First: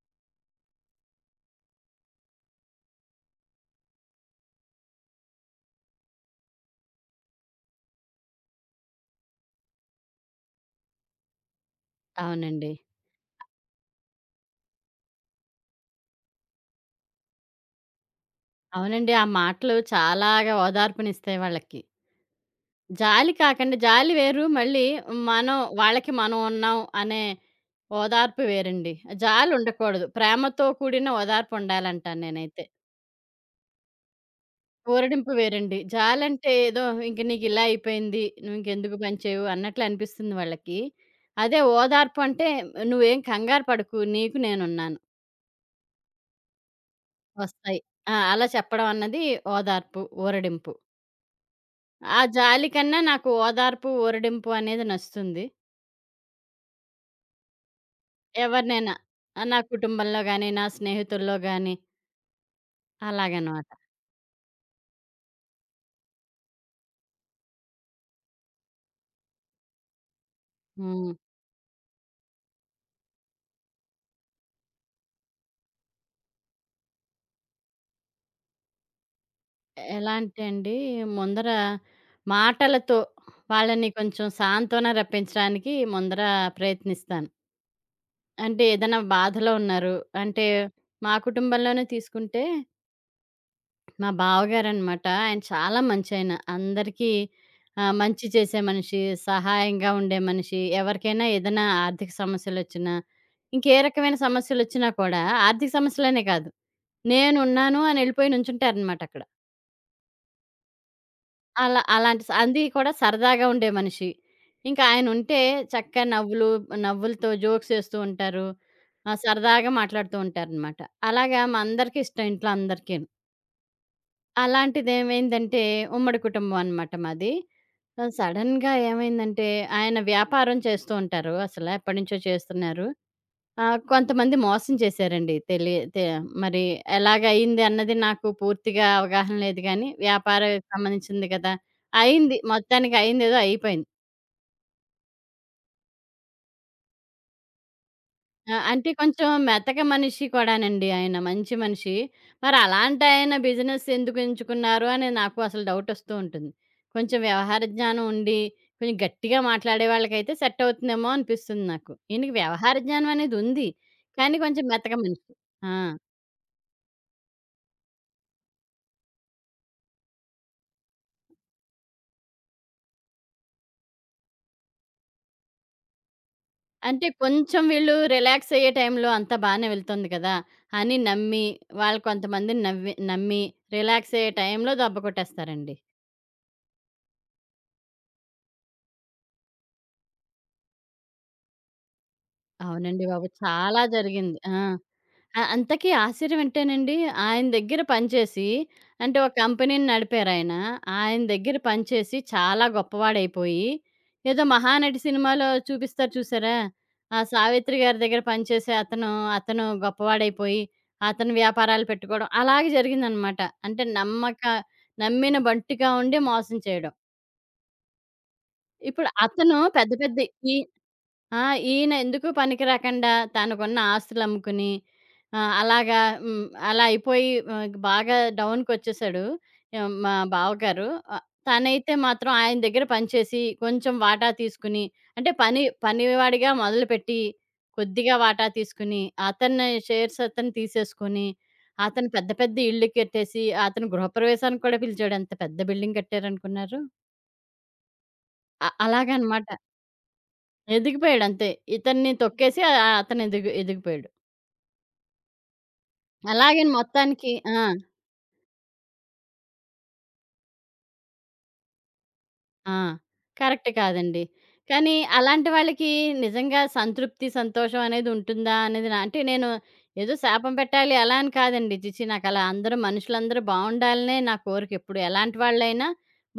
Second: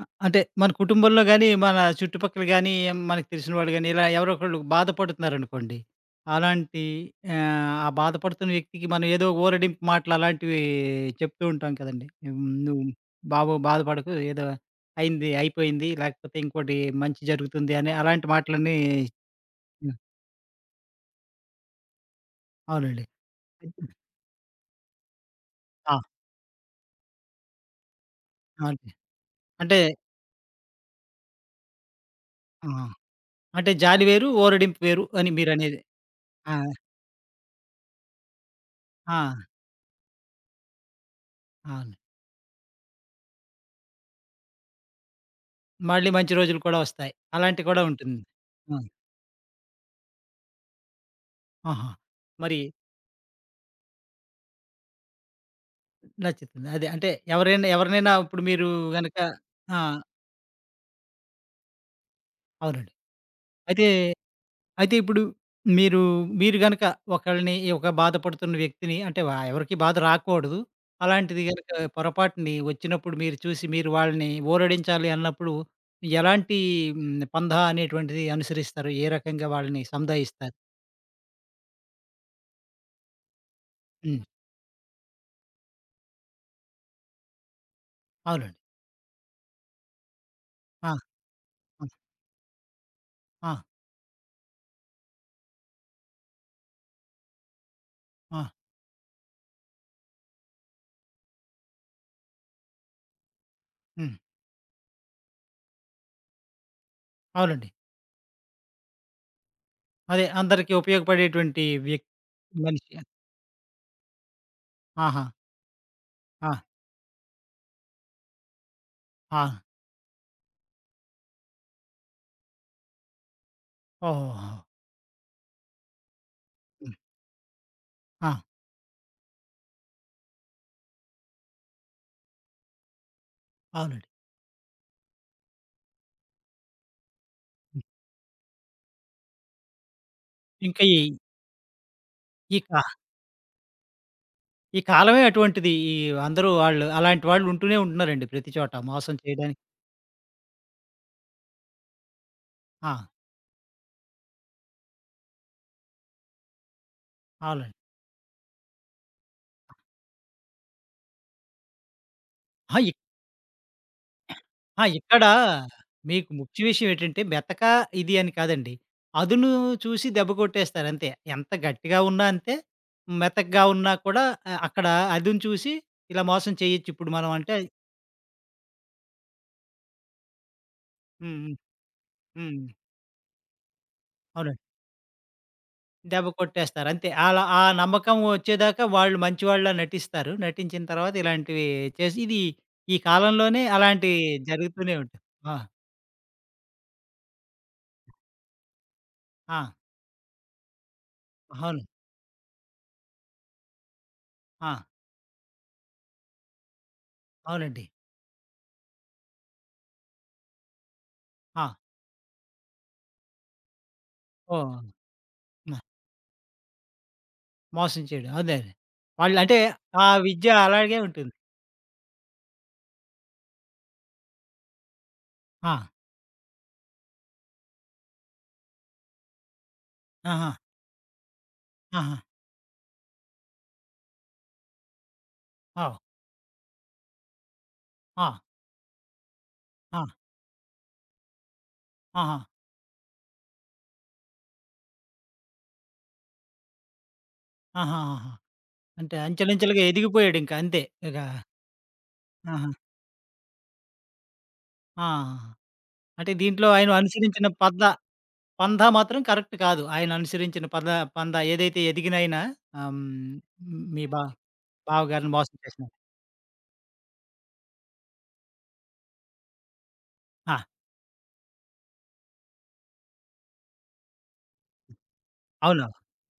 అ! అంటే మన కుటుంబంలో గాని, మన చుట్టుపక్కల గాని, మనకు తెలిసిన వాళ్ళు గాని, ఇలా ఎవరో ఒకళ్ళు బాధపడుతున్నారనుకోండి. అలాంటి ఆ బాధపడుతున్న వ్యక్తికి మనం ఏదో ఊరడింపు మాటలు అలాంటివి చెప్తూ ఉంటాం కదండీ. హ్మ్. అవునండి. "నువ్వు బాబు బాధపడకు, ఏదో అయింది అయిపోయింది. లేకపోతే ఇంకోటి మంచి జరుగుతుంది" అని అలాంటి మాటలన్నీ. అవునండి. ఆ మాటలు హ్మ్. చాలాగా ఓదార్పునిస్తాయి వాళ్ళకి. అవునండి. జాలి కాకండి, జాలి వేరు. మళ్ళీ మనం ఆ! వాళ్ళకి మనం ఉన్నాం అనే ఓదార్పు అంతే. వేరండి. అంటే జాలుండకూడదు. ప్రేమతో కూడిన ఓదార్పుండాలంటాను నేనైతే. ఆ! అంటే జాలి వేరు, ఊరడింపు వేరు అని ఊరడింపు వేరండి. మీరనేది. జాలంటే ఆ! ఏదో ఇంక నీకిలా అయిపోయింది, నువ్వింకెందుకు ఆ! పని చేయవు అన్నట్లు అనిపిస్తుంది వాళ్ళకి. అదే అవును. ఓదార్పు అంటే నువ్వేం కంగారు పడకు, నీకు నేనున్నాను. మళ్ళీ మంచి రోజులు కూడా వస్తాయి. అలాంటివి వస్తాయి. కూడా ఉంటుంది. అలా ఆ! చెప్పడం అన్నది ఓదార్పు, ఊరడింపు. ఆహా! ఆ మరి జాలి కన్నా నాకు ఓదార్పు, ఊరడింపు అనేది నచ్చుతుంది. నచ్చుతుంది. అదే అంటే ఎవరైనా ఎవరినైనా ఇప్పుడు మీరు ఎవరినైనా గనక. నా ఆ! కుటుంబంలో గాని, నా స్నేహితుల్లో గాని అవునండి. అలాగనమాట. అయితే, అయితే ఇప్పుడు మీరు, మీరు గనక ఒకళ్ళని ఒక బాధపడుతున్న వ్యక్తిని అంటే ఎవరికీ బాధ రాకూడదు. హ్మ్. అలాంటిది గనక పొరపాటుని వచ్చినప్పుడు మీరు చూసి మీరు వాళ్ళని ఊరడించాలి అన్నప్పుడు ఎలాంటి పందా అనేటువంటిది అనుసరిస్తారు? ఏ రకంగా వాళ్ళని ఎలా అంటే సంధాయిస్తారు? అండి, ముందర మాటలతో వాళ్ళని హ్మ్. కొంచెం సాంత్వన రప్పించడానికి ముందర ప్రయత్నిస్తాను. అవునండి. అంటే ఏదైనా బాధలో ఉన్నారు అంటే, ఆ! మా కుటుంబంలోనే ఆ! తీసుకుంటే ఆ! మా బావగారనమాట. ఆయన చాలా మంచాయన. అందరికీ మంచి ఆ! చేసే మనిషి, సహాయంగా ఉండే మనిషి. ఎవరికైనా ఏదైనా ఆర్థిక సమస్యలొచ్చినా, ఇంకే హ్మ్. రకమైన సమస్యలొచ్చినా కూడా, ఆర్థిక సమస్యలనే కాదు, అవునండి. నేనున్నాను అని ఎళ్ళిపోయి నుంచుంటారనమాట అక్కడ. అదే అందరికీ ఉపయోగపడేటువంటి అలా వ్యక్తి, అలాంటి స అది కూడా మనిషి. సరదాగా ఉండే మనిషి. ఇంకా ఆహా! ఆయనుంటే చక్కగా ఆ! నవ్వులతో జోక్సేస్తూ ఉంటారు. ఆ! సరదాగా మాట్లాడుతూ ఉంటారనమాట. అలాగా మా అందరికీ ఇష్టం, ఇంట్లో అందరికీను. ఓహోహో! అలాంటిదేమైందంటే, ఉమ్మడి కుటుంబం అనమాట హ్మ్. మాది. ఆ! సడెన్‌గా ఏమైందంటే, ఆయన వ్యాపారం చేస్తూ ఉంటారు. అసల ఎప్పటినుంచో చేస్తున్నారు. అవునండి. కొంతమంది మోసం చేశారండి. తెలి తె మరి ఎలాగయింది హ్మ్. అన్నది నాకు పూర్తిగా అవగాహన లేదు గానీ, వ్యాపారానికి ఇంకా ఈ సంబంధించింది కదా! అయింది. ఈ కా మొత్తానికయిందేదో అయిపోయింది. ఈ కాలమే అటువంటిది. ఈ అందరూ వాళ్ళు అలాంటి వాళ్ళు ఉంటూనే ఉంటున్నారండి, ప్రతి చోట అంటే మోసం కొంచెం చేయడానికి. మెతక మనిషి కూడానండి ఆయన. మంచి మనిషి. మరి ఆ! అలాంటాయన బిజినెస్ ఎందుకు ఎంచుకున్నారు అని నాకు అసలు డౌటొస్తూ ఉంటుంది. కొంచెం వ్యవహార అవునండి. జ్ఞానం ఉండి, కొంచెం గట్టిగా మాట్లాడే వాళ్ళకైతే సెట్ అవుతుందేమో అనిపిస్తుంది నాకు. ఈయనకి వ్యవహార అహా! జ్ఞానం అనేది ఉంది. కానీ కొంచెం ఆ! మెతక ఇక్కడ మనిషి. ఆ! మీకు ముఖ్య విషయం ఏంటంటే, మెతక ఇది అని కాదండి. అదును చూసి దెబ్బ కొట్టేస్తారు, అంతే. ఎంత గట్టిగా ఉన్నా అంతే, మెతకగా ఉన్నా కూడా అక్కడ అదును చూసి ఇలా మోసం చేయొచ్చు అంటే ఇప్పుడు మనం అంటే. కొంచెం వీళ్ళు రిలాక్స్ అయ్యే టైంలో అంతా బానే వెళ్తుంది కదా అని నమ్మి, హ్మ్. హ్మ్. వాళ్ళు కొంతమందిని హ్మ్. నవ్వి నమ్మి రిలాక్స్ అయ్యే అవునండి. టైంలో దెబ్బ కొట్టేస్తారండి. దెబ్బ కొట్టేస్తారు, అంతే. అలా ఆ నమ్మకం వచ్చేదాకా వాళ్ళు మంచివాళ్ళలా నటిస్తారు. నటించిన తర్వాత ఇలాంటివి చేసి ఇది ఈ అవునండి బాబు! కాలంలోనే చాలా అలాంటివి జరిగింది. ఆ! జరుగుతూనే ఉంటాయి. ఆ! ఆ! అంతకీ ఆశ్చర్యం ఏంటేనండి, ఆయన దగ్గర పనిచేసి, అంటే ఒక ఆ! కంపెనీని నడిపారాయన. ఆయన ఆయన దగ్గర అవును. పనిచేసి చాలా గొప్పవాడైపోయి, ఏదో ఆ! 'మహానటి' సినిమాలో చూపిస్తారు చూసారా? ఆ 'సావిత్రి' అవునండి. గారి దగ్గర పనిచేసే అతను, అతను గొప్పవాడైపోయి, అతను ఆ! వ్యాపారాలు పెట్టుకోవడం అలాగే జరిగిందనమాట. అంటే ఓహ్! నమ్మిన మ బంటుగా ఉండి మోసం చేయడం. మోసం చేయడం. అదే. అదే. ఇప్పుడు వాళ్ళు అతను అంటే పెద్ద ఆ పెద్ద విద్య ఈ అలాగే ఉంటుంది. ఆ! ఈయన ఎందుకు పనికి రాకుండా తనకున్న ఆస్తులమ్ముకుని ఆహ్, ఆ! అలాగా హ్మ్. అలా అయిపోయి బాగా డౌన్‌కొచ్చేసాడు. మా ఆహా! బావగారు. ఆహ్, తనైతే ఆహా! మాత్రం ఆయన దగ్గర పనిచేసి కొంచెం వాటా తీసుకుని, అంటే పని ఓహ్! పనివాడిగా మొదలుపెట్టి కొద్దిగా ఆ! వాటా తీసుకుని, అతని ఆ! షేర్స్ అతను తీసేసుకొని, అతను పెద్ద ఆహా! పెద్ద ఇళ్ళు కట్టేసి, అతను గృహప్రవేశానికి కూడా పిలిచాడు. ఎంత పెద్ద బిల్డింగ్ కట్టారనుకున్నారు? ఆహాహాహా! అంటే అలాగనమాట. అంచెలంచెలుగా ఎదిగిపోయాడింక, అంతే. ఇక ఎదిగిపోయాడు అంతే. ఇతన్ని తొక్కేసి, ఆహా! అతను ఎదిగిపోయాడు. ఆ! అంటే దీంట్లో అలాగని ఆయన మొత్తానికి, అనుసరించిన ఆ! పంథా మాత్రం కరెక్ట్ కాదు. ఆయన అనుసరించిన పందా ఏదైతే ఎదిగినైనా ఆ! కరెక్ట్ మీ కాదండి. బా కానీ బావగారిని అలాంటి మోసం చేసినా. వాళ్ళకి నిజంగా సంతృప్తి, సంతోషం అనేది ఉంటుందా అనేది నా, అంటే నేను ఏదో శాపం ఆ! పెట్టాలి అలా అని కాదండి. చిచి నాకలా అందరూ, మనుషులందరూ బావుండాలనే నా కోరిక ఎప్పుడు. ఎలాంటి అవును. వాళ్ళైనా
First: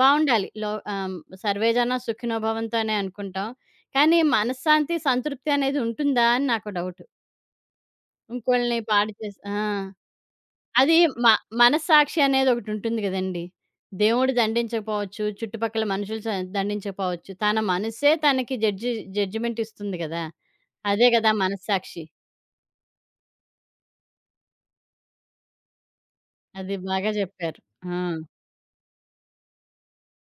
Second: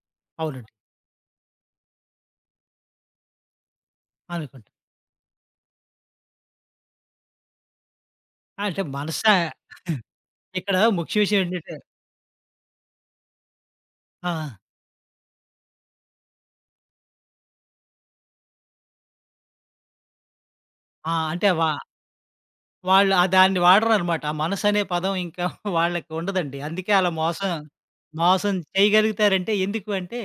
బావుండాలి. అవునండి. సర్వే జన సుఖినో భవంతు అనే అనుకుంటాం. కానీ అనుకుంటా. మనశ్శాంతి, సంతృప్తి అనేది ఉంటుందా అని నాకు డౌట్. ఇంకోళ్ళని అంటే పాడు చేసి. ఆ! ఇక్కడ అది ముఖ్య మ విషయం ఏంటంటే. మనస్సాక్షి అనేది ఒకటుంటుంది గదండీ! దేవుడు ఆ! దండించకపోవచ్చు, చుట్టుపక్కల మనుషులు దండించకపోవచ్చు. తన మనస్సే తనకి జడ్జిమెంట్ ఇస్తుంది గదా! అదే ఆ! గదా అంటే మనస్సాక్షి. వాళ్ళు ఆ దాన్ని వాడరనమాట. ఆ మనసనే పదం ఇంకా వాళ్ళకి ఉండదండి. అది అందుకే అలా బాగా మోసం జెప్పారు. ఆ! మోసం చేయగలుగుతారంటే ఎందుకు అంటే,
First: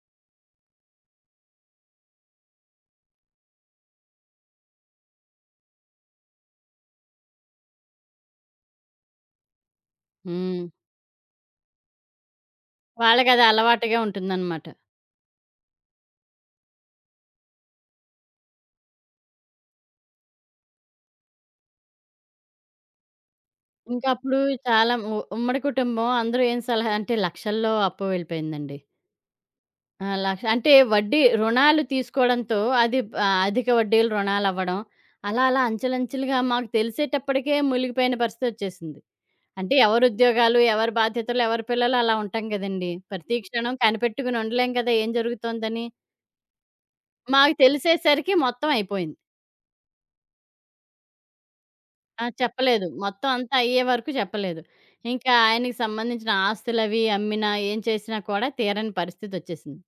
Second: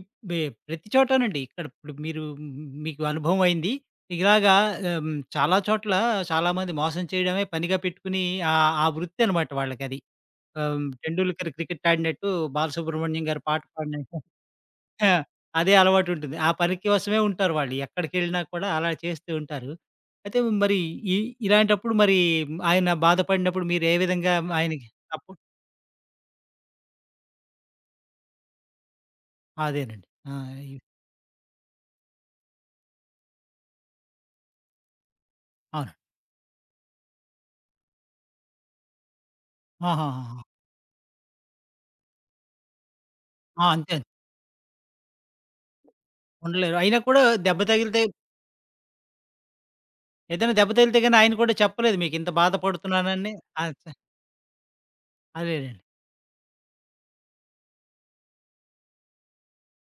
ఇప్ బె ప్రతి చోటనండి. ఇక్కడ ఇప్పుడు మీరు మీకు అనుభవం అయింది. ఇలాగా ఆహ్, చాలా చోట్ల చాలామంది మోసం చేయడమే పనిగా పెట్టుకుని ఆ వృత్తనమాట వాళ్ళకది. హ్మ్. ఆహ్, 'టెండూల్కర్' క్రికెట్ ఆడినట్టు 'బాలసుబ్రహ్మణ్యం' వాళ్ళకది గారు పాట పాడిన. అలవాటుగా ఉంటుందనమాట. ఆ! అదే అలవాటుంటుంది. ఆ పని కోసమే ఉంటారు వాళ్ళు. ఎక్కడికెళ్ళినా కూడా అలా చేస్తూ ఉంటారు. అయితే మరి ఇ ఇలాంటప్పుడు మరి ఆయన బాధపడినప్పుడు మీరు ఏ విధంగా ఇంకప్పుడు ఆయనకి చాలా సపోర్ట్. ఉమ్మడి కుటుంబం అందరూ, ఏం సలహా అంటే లక్షల్లో అప్పు వెళ్ళిపోయిందండి. ఆ! అదేనండి. ఆ! లక్ష అంటే ఇ వడ్డీ రుణాలు తీసుకోవడంతో అది, అధిక వడ్డీలు రుణాలవ్వడం. అలా అలా అవును. అంచెలంచెలుగా మాకు తెలిసేటప్పటికే మునిగిపోయిన పరిస్థితొచ్చేసింది. అంటే ఎవరి ఆహాహాహా! ఉద్యోగాలు, ఎవరి బాధ్యతలు, ఎవరి పిల్లలు, అలా ఉంటాం గదండీ! ప్రతి ఆ! క్షణం అంతే. అంతే. కనిపెట్టుకుని ఉండలేం కదా ఏం జరుగుతోందని. ఉండలేరు. అయినా కూడా మాకు దెబ్బ తగిలితే తెలిసేసరికి మొత్తం అయిపోయింది. ఏదైనా దెబ్బ తగిలితే గాని ఆయన కూడా చెప్పలేదు మీకు ఆ! ఇంత చెప్పలేదు. మొత్తం బాధపడుతున్నానని. అంతా ఆ! అయ్యే వరకు చెప్పలేదు. ఇంకా ఆయనకి అదేనండి. సంబంధించిన ఆస్తులవి అమ్మినా, ఏం చేసినా కూడా తీరని పరిస్థితొచ్చేసింది.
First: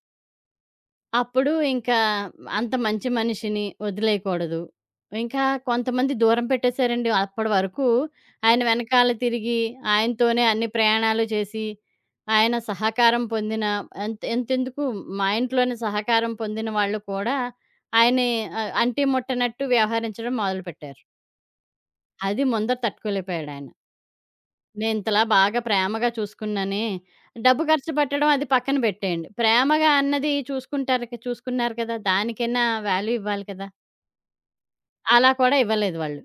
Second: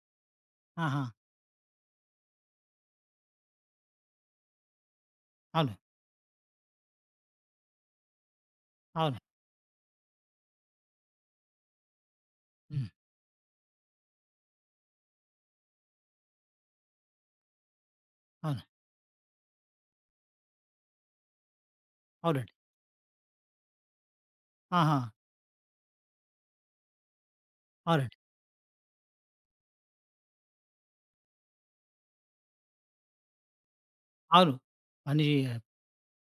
ఆహా! అప్పుడు ఇంకా అంత మంచి మనిషిని వదిలేయకూడదు. ఇంకా అవును. కొంతమంది దూరం పెట్టేశారండి. అప్పటి వరకు ఆయన వెనకాల అవును. తిరిగి, ఆయనతోనే అన్ని ప్రయాణాలు చేసి, ఆయన హ్మ్. సహకారం పొందిన, ఎంతెందుకు మా ఇంట్లోనే సహకారం పొందిన వాళ్ళు కూడా ఆయన్ని అవును. అంటి ముట్టనట్టు వ్యవహరించడం మొదలుపెట్టారు. అది అవునండి. ముందర తట్టుకోలేకపోయాడాయన. ఆహా! నేనింతలా బాగా ప్రేమగా చూసుకున్నానే. డబ్బు ఖర్చు అవునండి. పెట్టడం అది పక్కన పెట్టేయండి. ప్రేమగా అన్నది చూసుకుంటారు క చూసుకున్నారు కదా! దానికైనా వాల్యూ ఇవ్వాలి కదా! అవును. పని అలా కూడా చేయ- ఇవ్వలేదు వాళ్ళు.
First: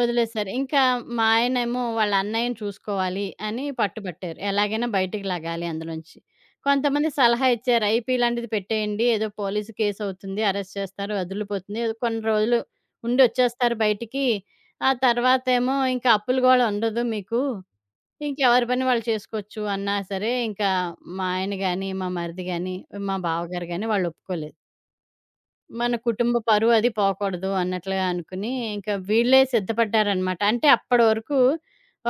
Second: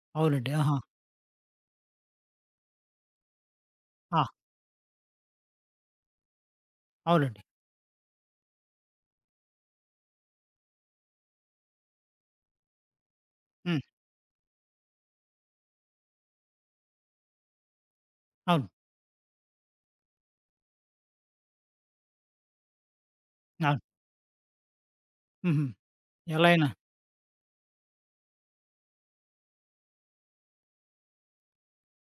వదిలేసారు. అవునండి. ఆహా! ఇంకా మా ఆయనేమో వాళ్ళ అన్నయ్యని చూసుకోవాలి అని ఆ! పట్టుబట్టారు. ఎలాగైనా బయటికి లాగాలి అందులోంచి. కొంతమంది అవునండి. సలహా ఇచ్చారు. ఐపీ లాంటిది పెట్టేయండి. ఏదో పోలీస్ కేస్ అవుతుంది. అరెస్ట్ చేస్తారు. వదిలిపోతుంది. ఏదో కొన్ని రోజులు ఉండి వచ్చేస్తారు హ్మ్. బయటికి. ఆ తర్వాతేమో ఇంకా అప్పులు గోల ఉండదు మీకు. ఇంకెవరి అవును. పని వాళ్ళు చేసుకోవచ్చు అన్నా సరే, ఇంకా మా ఆయన గాని, మా మరిది గాని, మా బావగారు అవును. గాని వాళ్ళు ఒప్పుకోలేదు. హుహు. మన కుటుంబ ఎలా అయినా. పరువు అది పోకూడదు అన్నట్లుగా అనుకుని, ఇంకా వీళ్ళే సిద్ధపడ్డారనమాట. అంటే అప్పడి వరకు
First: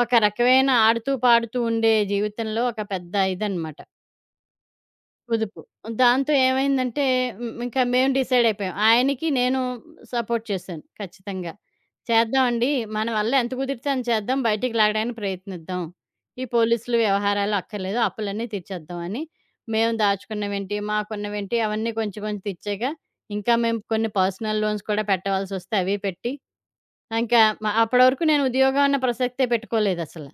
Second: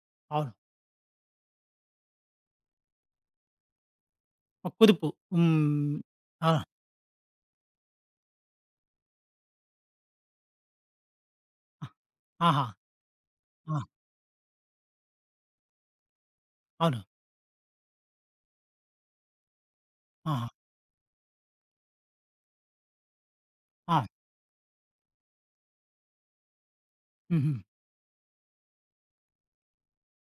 ఒక అవును. రకమైన ఆడుతూ, పాడుతూ ఉండే జీవితంలో ఒక పెద్ద ఇదనమాట. ఒక కుదుపు. పొదుపు. హ్మ్. దాంతో ఆ! ఏమైందంటే, హ్మ్, ఇంకా మేము డిసైడ్ అయిపోయాం. ఆయనకి నేను సపోర్ట్ చేశాను ఖచ్చితంగా. ఆహా! చేద్దామండి. మన వల్ల ఎంత ఆ! కుదిరితే అంత చేద్దాం. బయటికి లాగడానికి ప్రయత్నిద్దాం. ఈ పోలీసులు అవును. వ్యవహారాలు అక్కర్లేదు. అప్పులన్నీ తీర్చేద్దాం అని, మేము ఆహా! దాచుకున్నవేంటి, మాకున్నవేంటి అవన్నీ కొంచెం కొంచెం తీర్చాక, ఇంకా మేము ఆ! కొన్ని పర్సనల్ లోన్స్ కూడా పెట్టవలసొస్తే అవి పెట్టి, ఇంకా హుహు. అప్పటి వరకు నేను ఉద్యోగం అన్న ప్రసక్తే పెట్టుకోలేదసల.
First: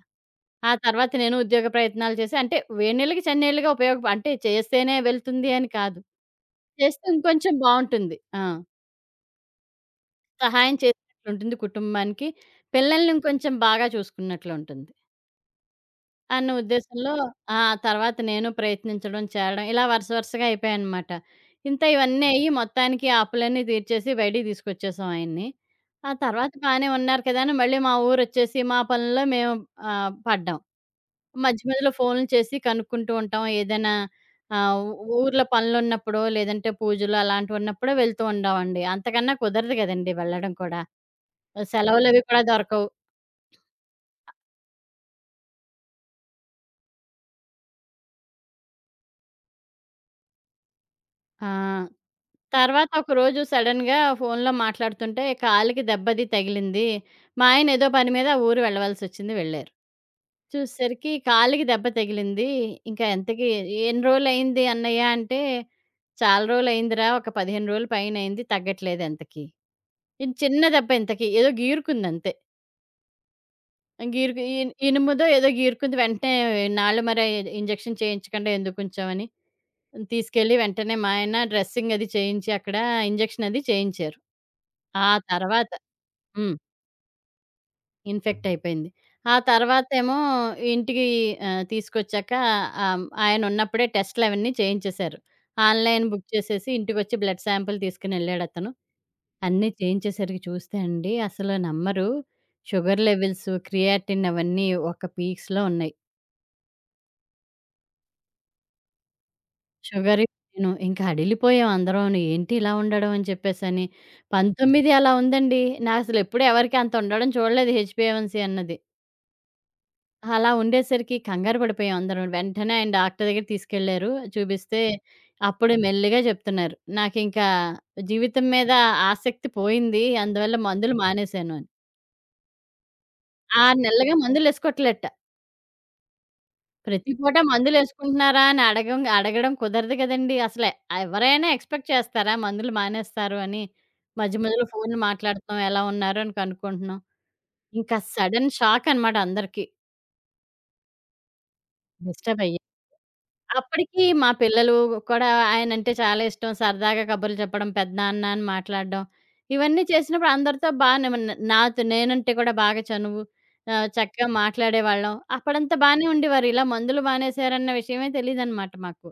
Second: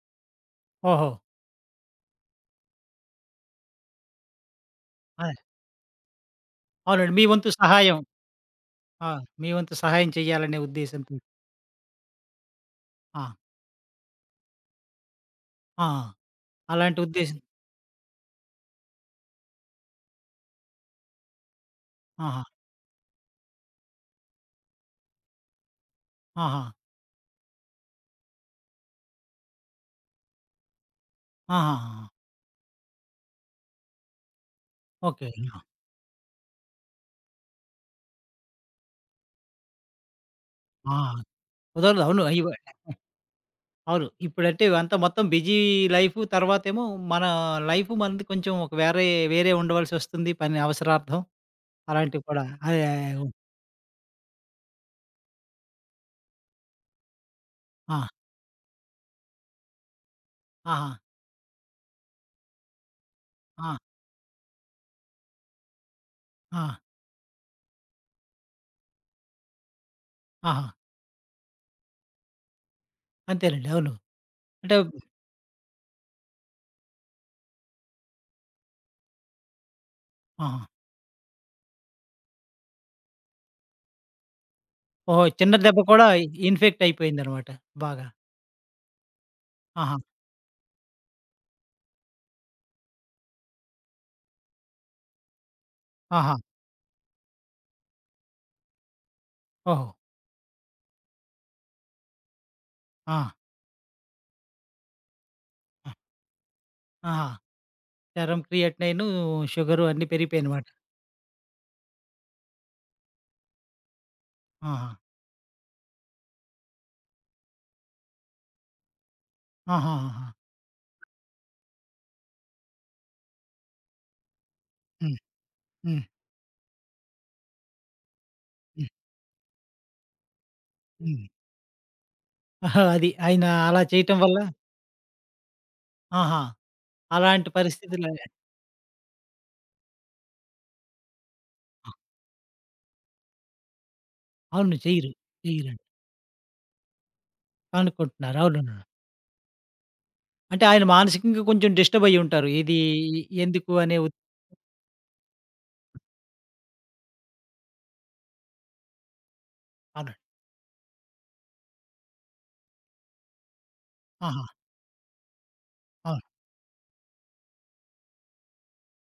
ఆ ఓహో! తర్వాత నేను ఉద్యోగ ప్రయత్నాలు చేసి, అంటే వేడినీళ్ళకి, చన్నీళ్ళకి ఉపయోగప, అంటే చేస్తేనే అదే. వెళ్తుంది అని కాదు, చేస్తే అవునండి. మీ వంతు ఇంకొంచెం సహాయం. బావుంటుంది. ఆ! ఆ! మీ వంతు సహాయం చేయాలనే సహాయం ఉద్దేశ్యంతో. చేసినట్లుంటుంది కుటుంబానికి. పిల్లల్ని ఆ! ఇంకొంచెం బాగా చూసుకున్నట్లుంటుంది ఆ! అన్న అలాంటి ఉద్దేశంలో. ఉద్దేశం. ఆ! తర్వాత నేను ప్రయత్నించడం, చేరడం ఇలా వరుస వరుసగా అయిపోయాయనమాట. ఇంత ఇవన్నీ ఆహా! అయ్యి మొత్తానికి ఆ అప్పులన్నీ తీర్చేసి బయటికి తీసుకొచ్చేసాం ఆయన్ని. ఆ తర్వాత ఆహా! బానే ఉన్నారు కదా అని మళ్ళీ మా ఊరొచ్చేసి మా పనుల్లో మేము పడ్డాం. మధ్య మధ్యలో ఆహాహాహా! ఫోన్లు చేసి కనుక్కుంటూ ఉంటాం. ఏదైనా ఆహ్, ఓకే. ఊర్లో పనులున్నప్పుడో, లేదంటే పూజలు అలాంటివున్నప్పుడో వెళ్తూ ఉండేవండి. అంతకన్నా కుదరదు కదండీ! వెళ్ళడం కూడా. ఆ! కుదరదు. సెలవులవి అవును. కూడా అయ్యో! దొరకవు. అవును. ఇప్పుడంటే అంతా మొత్తం బిజీ లైఫ్, తర్వాతేమో మన లైఫ్ మనది కొంచెం ఒక వేరే వేరే ఉండవలసొస్తుంది, పని అవసరార్థం. ఆ! అలాంటివి కూడా. అదే. తర్వాత ఒకరోజు సడెన్‌గా ఫోన్‌లో మాట్లాడుతుంటే కాలికి దెబ్బ అది తగిలింది. మా ఆయన ఏదో ఆ! పని మీద ఆ ఊరు వెళ్ళవలసొచ్చింది, వెళ్లారు. ఆహా! చూసేసరికి కాలికి దెబ్బ తగిలింది. ఇంకా ఎంతకి, ఆ! "ఎన్ని రోజులయింది అన్నయ్య" అంటే, "చాలా ఆ! ఆ, రోజులయిందిరా, ఒక 15 రోజుల పైనయింది, తగ్గట్లేదు ఎంతకి." ఇది చిన్న ఆహా! దెబ్బ, ఇంతకి ఏదో గీరుకుందంతే. అంతేనండి. అవును. గీరుకు ఇ అంటే ఇనుముదో ఏదో గీరుకుంది. వెంటనే నాళ్ళు మరి ఇంజెక్షన్ చేయించకుండా ఎందుకుంచామని తీసుకెళ్ళి ఆహా! వెంటనే మా ఆయన డ్రెస్సింగ్ అది చేయించి అక్కడ ఇంజెక్షన్ అది చేయించారు. ఆ ఓహో! చిన్న తర్వాత దెబ్బ కూడా హ్మ్. ఇన్ఫెక్ట్ అయిపోయిందనమాట బాగా. ఇన్ఫెక్ట్ అయిపోయింది. ఆ ఆహా! తర్వాతేమో ఇంటికి తీసుకొచ్చాక ఆయనున్నప్పుడే టెస్టులవన్నీ చేయించేశారు. ఆన్‌లైన్ బుక్ ఆహా! చేసేసి ఇంటికొచ్చి బ్లడ్ శాంపుల్ తీసుకొనెళ్ళాడతను. అన్నీ ఓహో! చేయించేసరికి చూస్తే అండి అసలు నమ్మరు. షుగర్ ఆ! లెవెల్స్, క్రియాటిన్ అవన్నీ ఒక పీక్స్‌లో ఆ! ఉన్నాయి. ఆహా! సెరమ్ క్రియేటినైను, షుగరు అన్నీ షుగర్ పెరిగిపోయాయనమాట. నేను ఇంకా అడిలిపోయాం అందరూను. ఏంటి ఇలా ఉండడం అని చెప్పేసని. ఆహా! 19 అలా ఉందండి. నాకసలు ఎప్పుడు ఎవరికీ అంత ఉండడం చూడలేదు హెచ్‌బీఏవన్సీ అన్నది. ఆహాహాహా! అలా ఉండేసరికి కంగారు పడిపోయాం అందరం. వెంటనే ఆయన డాక్టర్ దగ్గరికి తీసుకెళ్లారు. చూపిస్తే హ్మ్. అప్పుడు హ్మ్. మెల్లిగా చెప్తున్నారు. నాకింకా జీవితం మీద హ్మ్. ఆసక్తి పోయింది. అందువల్ల మందులు హ్మ్. మానేశాను అని. ఆహా! అది ఆయన 6 అలా నెలలుగా చేయటం వల్ల మందులేసుకోవట్లేట. ఆహా! ప్రతి పూట అలాంటి పరిస్థితుల్లో. మందులేసుకుంటున్నారా అని అడగడం కుదరదు కదండీ! అసలే ఎవరైనా ఎక్స్‌పెక్ట్ ఆ! చేస్తారా మందులు మానేస్తారు అని? మధ్య మధ్యలో అవును. ఫోన్‌లు చెయ్యరు. మాట్లాడుతున్నాం, ఎలా చెయ్యరండి. ఉన్నారు అని కనుక్కుంటున్నాం. ఇంకా అనుకుంటున్నారు. సడెన్ అవునవును. షాక్ అనమాట అందరికీ. అంటే ఆయన మానసికంగా కొంచెం డిస్టర్బ్ డిస్టర్బ్ అయ్యుంటారు. అయ్యాం. ఇది ఎందుకు అనే అప్పటికి మా పిల్లలు కూడా ఆయనంటే చాలా ఇష్టం. సరదాగా కబుర్లు చెప్పడం, పెద్దనాన్న అని మాట్లాడడం, ఇవన్నీ అవునండి. చేసినప్పుడు అందరితో బానే, నాతో నేనంటే కూడా బాగా చనువు. చక్కగా ఆహా! మాట్లాడేవాళ్ళం. అప్పుడంతా బానే అవును. ఉండేవారు. ఇలా మందులు మానేశారన్న విషయమే తెలీదనమాట మాకు.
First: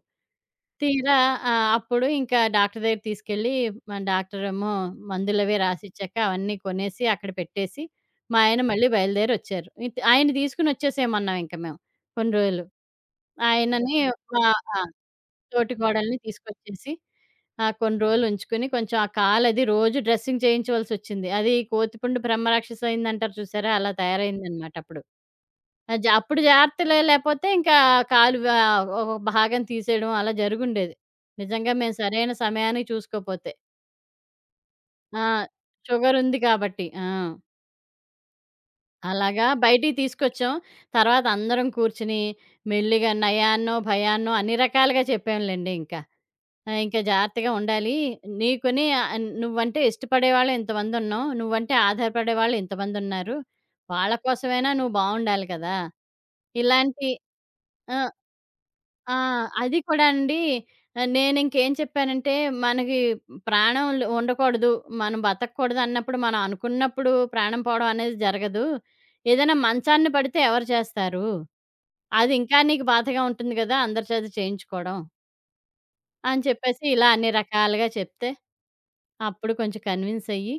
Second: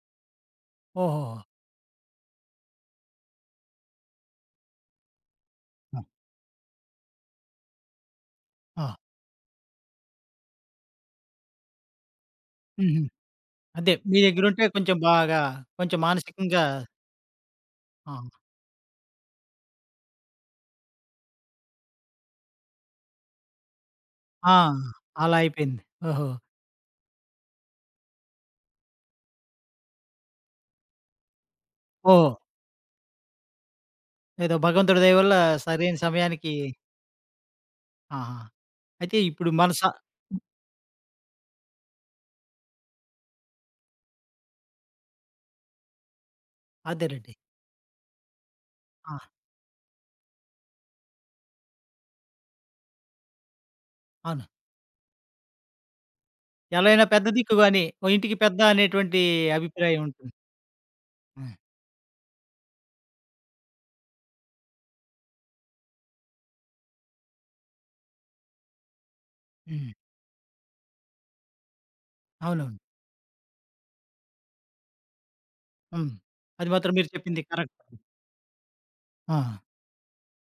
తీరా ఓహోహో! అప్పుడు ఇంకా డాక్టర్ దగ్గరికి తీసుకెళ్ళి, మన డాక్టరేమో మందులవి ఆ! రాసిచ్చాక అవన్నీ కొనేసి అక్కడ పెట్టేసి, మా ఆయన మళ్ళీ ఆ! బయలుదేరొచ్చారు. ఆయన్ని తీసుకొనొచ్చేసేయమన్నాం ఇంక మేము కొన్ని రోజులు. హుహు. అదే. ఆయనని మీ మా దగ్గరుంటే ఆ! కొంచెం బాగా, తోటి కొంచెం కోడల్ని మానసికంగా. తీసుకొచ్చేసి కొన్ని ఆ! రోజులుంచుకుని కొంచెం ఆ కాలది రోజు డ్రెస్సింగ్ చేయించవలసొచ్చింది. అది కోతిపుండు బ్రహ్మరాక్షసయిందంటారు చూసారా? అలా ఆ! తయారైందనమాట అప్పుడు. అలా అయిపోయింది. ఆ! జ ఓహో! అప్పుడు జాగ్రత్తలే లేపోతే ఇంకా కాలు వ ఒక భాగం తీసేయడం అలా జరుగుండేది. నిజంగా మేము ఓహ్! సరైన సమయానికి చూసుకోపోతే. ఏదో భగవంతుడి దయ ఆ! వల్ల సరైన షుగరుంది సమయానికి. కాబట్టి. ఆ! ఆహా! అయితే అలాగా ఇప్పుడు మన స బయటికి తీసుకొచ్చాం. తర్వాత అందరం కూర్చొని మెల్లిగా నయాన్నో, భయాన్నో అన్ని రకాలుగా చెప్పాంలెండి ఇంకా. ఆ! ఇంకా అదేనండి. జాగ్రత్తగా ఉండాలి. నీకుని ఆ! నువ్వంటే ఇష్టపడేవాళ్ళు ఇంతమందున్నాం. నువ్వంటే ఆధారపడేవాళ్ళు ఇంతమందున్నారు. వాళ్ళ అవును. కోసమైనా నువ్వు బావుండాలి కదా! ఎలా అయినా ఇలాంటి. పెద్ద దిక్కు అని, ఆ! ఓ ఇంటికి పెద్ద ఆ! అనేటువంటి అది అభిప్రాయం కూడా ఉంటుంది. అండి. ఆ! నేనింకేం చెప్పానంటే, మనకి ప్రాణం ఉండకూడదు. మనం బతకూడదు అన్నప్పుడు, మనం అనుకున్నప్పుడు ప్రాణం పోవడం అనేది జరగదు. ఏదైనా హ్మ్. మంచాన్ని పడితే ఎవరు చేస్తారు? అది ఇంకా అవునవును. నీకు బాధగా ఉంటుంది గదా! అందరి చేత చేయించుకోవడం. హ్మ్. అని అది చెప్పేసి మాత్రం ఇలా మీరు అన్ని చెప్పింది కరెక్ట్. రకాలుగా చెప్తే, ఆ! అప్పుడు కొంచెం కన్విన్స్ అయ్యి,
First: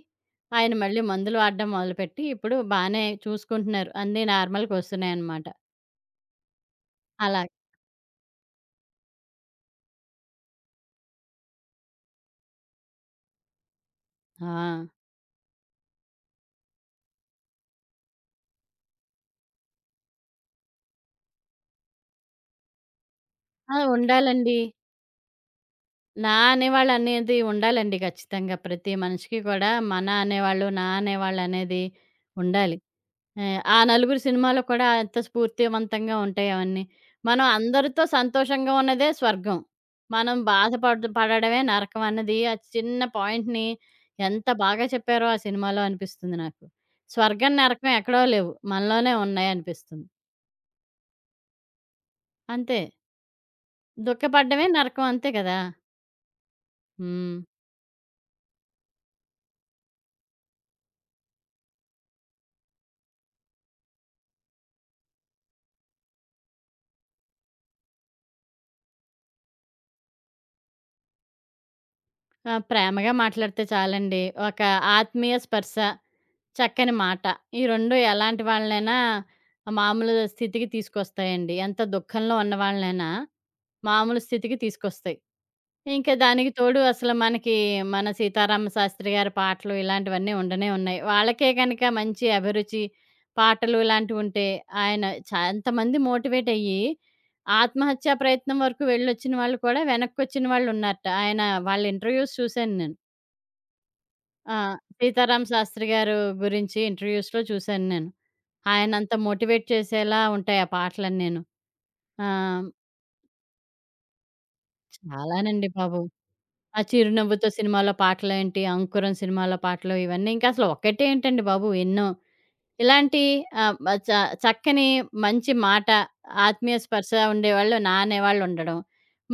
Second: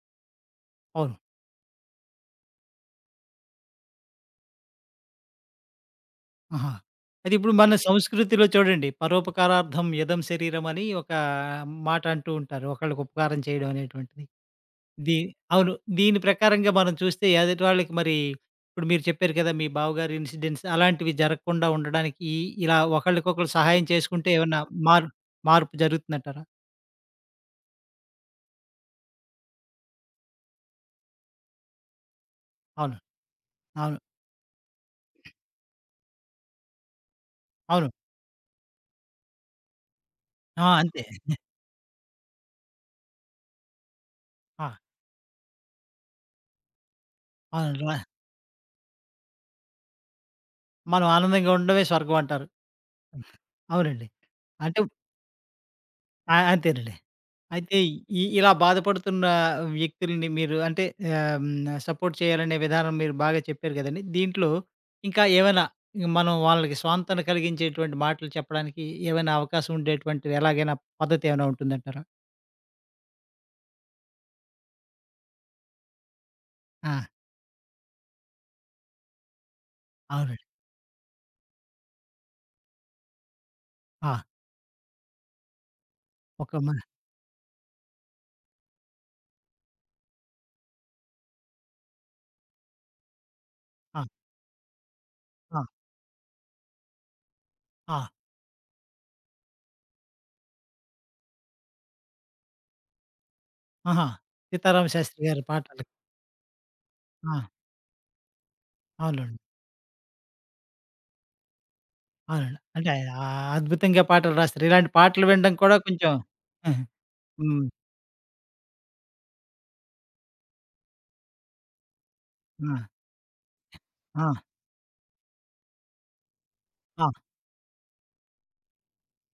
ఆయన మళ్ళీ అవును. మందులు వాడడం మొదలుపెట్టి, ఇప్పుడు బానే చూసుకుంటున్నారు. అన్నీ నార్మల్‌కొస్తున్నాయనమాట. ఆహా! అయితే అలా. ఇప్పుడు మన సంస్కృతిలో చూడండి, పరోపకారార్థం యదం శరీరం అని ఒక మాట అంటూ ఉంటారు. ఒకళ్ళకి ఉపకారం చేయడం అనేటువంటిది. ఆ! దీ అవును. దీని ప్రకారంగా మనం చూస్తే ఎదుటి వాళ్ళకి మరి ఇప్పుడు మీరు చెప్పారు కదా! మీ బావగారి ఇన్సిడెంట్స్ అలాంటివి జరగకుండా ఉండడానికి ఈ ఇలా ఒకళ్ళకొకళ్ళు ఆ! సహాయం చేసుకుంటే ఉండాలండి. ఏమన్నా మార్ మార్పు నా జరుగుతుందంటారా? అనేవాళ్ళు అనేది ఉండాలండి ఖచ్చితంగా. ప్రతి మనిషికి కూడా మన అనేవాళ్ళు, నా అనేవాళ్ళు అనేది ఉండాలి. అవును. ఆ అవును. నలుగురు సినిమాలో కూడా ఎంత స్ఫూర్తివంతంగా ఉంటాయి అవన్నీ. మనం అవును. అందరితో సంతోషంగా ఉన్నదే స్వర్గం. మనం ఆ! అంతే. బాధపడు పడడమే నరకం అన్నది, ఆ చిన్న పాయింట్‌ని ఎంత ఆ! బాగా చెప్పారో ఆ సినిమాలో అనిపిస్తుంది నాకు. స్వర్గం, అవును. నరకం రా- ఎక్కడో లేవు. మనలోనే ఉన్నాయి అనిపిస్తుంది. మనం ఆనందంగా ఉండడమే స్వర్గం అంటారు. అంతే. అవునండి. దుఃఖపడడమే అంటే నరకం అంతే కదా! ఆ! అంతేనండి. హ్మ్. అయితే ఈ ఇలా బాధపడుతున్న వ్యక్తులని మీరు అంటే ఆహ్, హ్మ్. సపోర్ట్ చేయాలనే విధానం మీరు బాగా చెప్పారు గదండీ! దీంట్లో ఇంకా ఏమైనా మనం వాళ్ళకి స్వాంతన కలిగించేటువంటి మాటలు చెప్పడానికి ఏమైనా అవకాశం ఉండేటువంటి ఎలాగైనా పద్ధతి ఏమైనా ఉంటుందంటారా? ఆ! ప్రేమగా మాట్లాడితే చాలండి. ఒక ఆత్మీయ స్పర్శ, చక్కని ఆ! మాట. ఈ 2 ఎలాంటి వాళ్ళనైనా మామూలు అవునండి. స్థితికి తీసుకొస్తాయండి. ఎంత దుఃఖంలో ఉన్నవాళ్ళనైనా ఆ! మామూలు స్థితికి తీసుకొస్తాయి. ఇంకా దానికి ఒక మన. తోడు అసలు మనకి మన సీతారామ శాస్త్రి గారి పాటలు ఇలాంటివన్నీ ఉండనే ఉన్నాయి. వాళ్ళకే గనక మంచి అభిరుచి, పాటలు ఆ! ఇలాంటివుంటే ఆయన, ఆ! ఎంతమంది మోటివేట్ అయ్యి ఆ! ఆత్మహత్యా ప్రయత్నం వరకు వెళ్ళొచ్చిన వాళ్ళు కూడా వెనక్కొచ్చిన వాళ్ళున్నారట. ఆయన వాళ్ళ ఇంటర్వ్యూస్ చూశాను నేను. ఆహా! ఆ! 'సీతారామ శాస్త్రి' గారి 'సీతారామ పాటలు. శాస్త్రి' గారు గురించి ఆ! ఇంటర్‌వ్యూస్‌లో చూసాను నేను. ఆయనంత అవునండి. మోటివేట్ చేసేలా ఉంటాయి ఆ పాటలన్నీను. అవునండి. ఆహ్, అంటే ఆయన అద్భుతంగా పాటలు రాస్తారు. ఇలాంటి పాటలు వినడం చాలానండి కూడా బాబు. కొంచెం. ఆ హ్మ్. 'చిరునవ్వుతో' హ్మ్. సినిమాలో పాటలేంటి, 'అంకురం' సినిమాలో పాటలు, ఇవన్నీ ఇంకా అసలు ఒకటేంటండి బాబు ఎన్నో. ఆ! ఇలాంటి ఆహ్, మ చ ఆ! చక్కని మంచి మాట, ఆత్మీయ ఆ! స్పర్శ ఉండేవాళ్ళు, నా అనేవాళ్ళు ఉండడం,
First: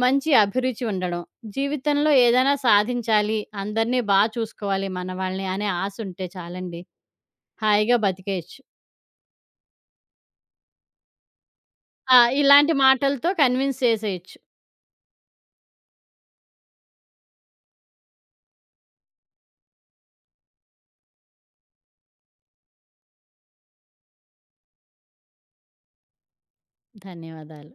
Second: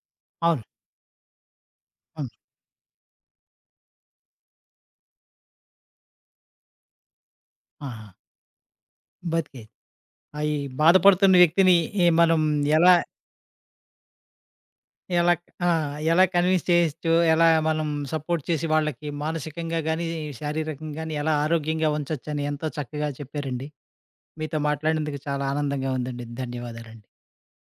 మంచి అవును. అభిరుచి ఉండడం, జీవితంలో అవును. ఏదైనా సాధించాలి, అందరిని బా చూసుకోవాలి మన వాళ్ళని అనే ఆశ ఉంటే చాలండి. హాయిగా ఆహా! బతికేయొచ్చు. బతికేది. అయి బాధపడుతున్న వ్యక్తిని ఈ ఆ! మనం ఇలాంటి ఎలా మాటలతో కన్విన్స్ చేసేయొచ్చు. ఎలా ఆ! ఎలా కన్విన్స్ చేయొచ్చు, ఎలా మనం సపోర్ట్ చేసి వాళ్ళకి మానసికంగా గానీ, శారీరకంగా గానీ ఎలా ఆరోగ్యంగా ఉంచొచ్చని ఎంతో చక్కగా చెప్పారండి. మీతో మాట్లాడినందుకు చాలా ఆనందంగా ఉందండి. ధన్యవాదాలండి. ధన్యవాదాలు.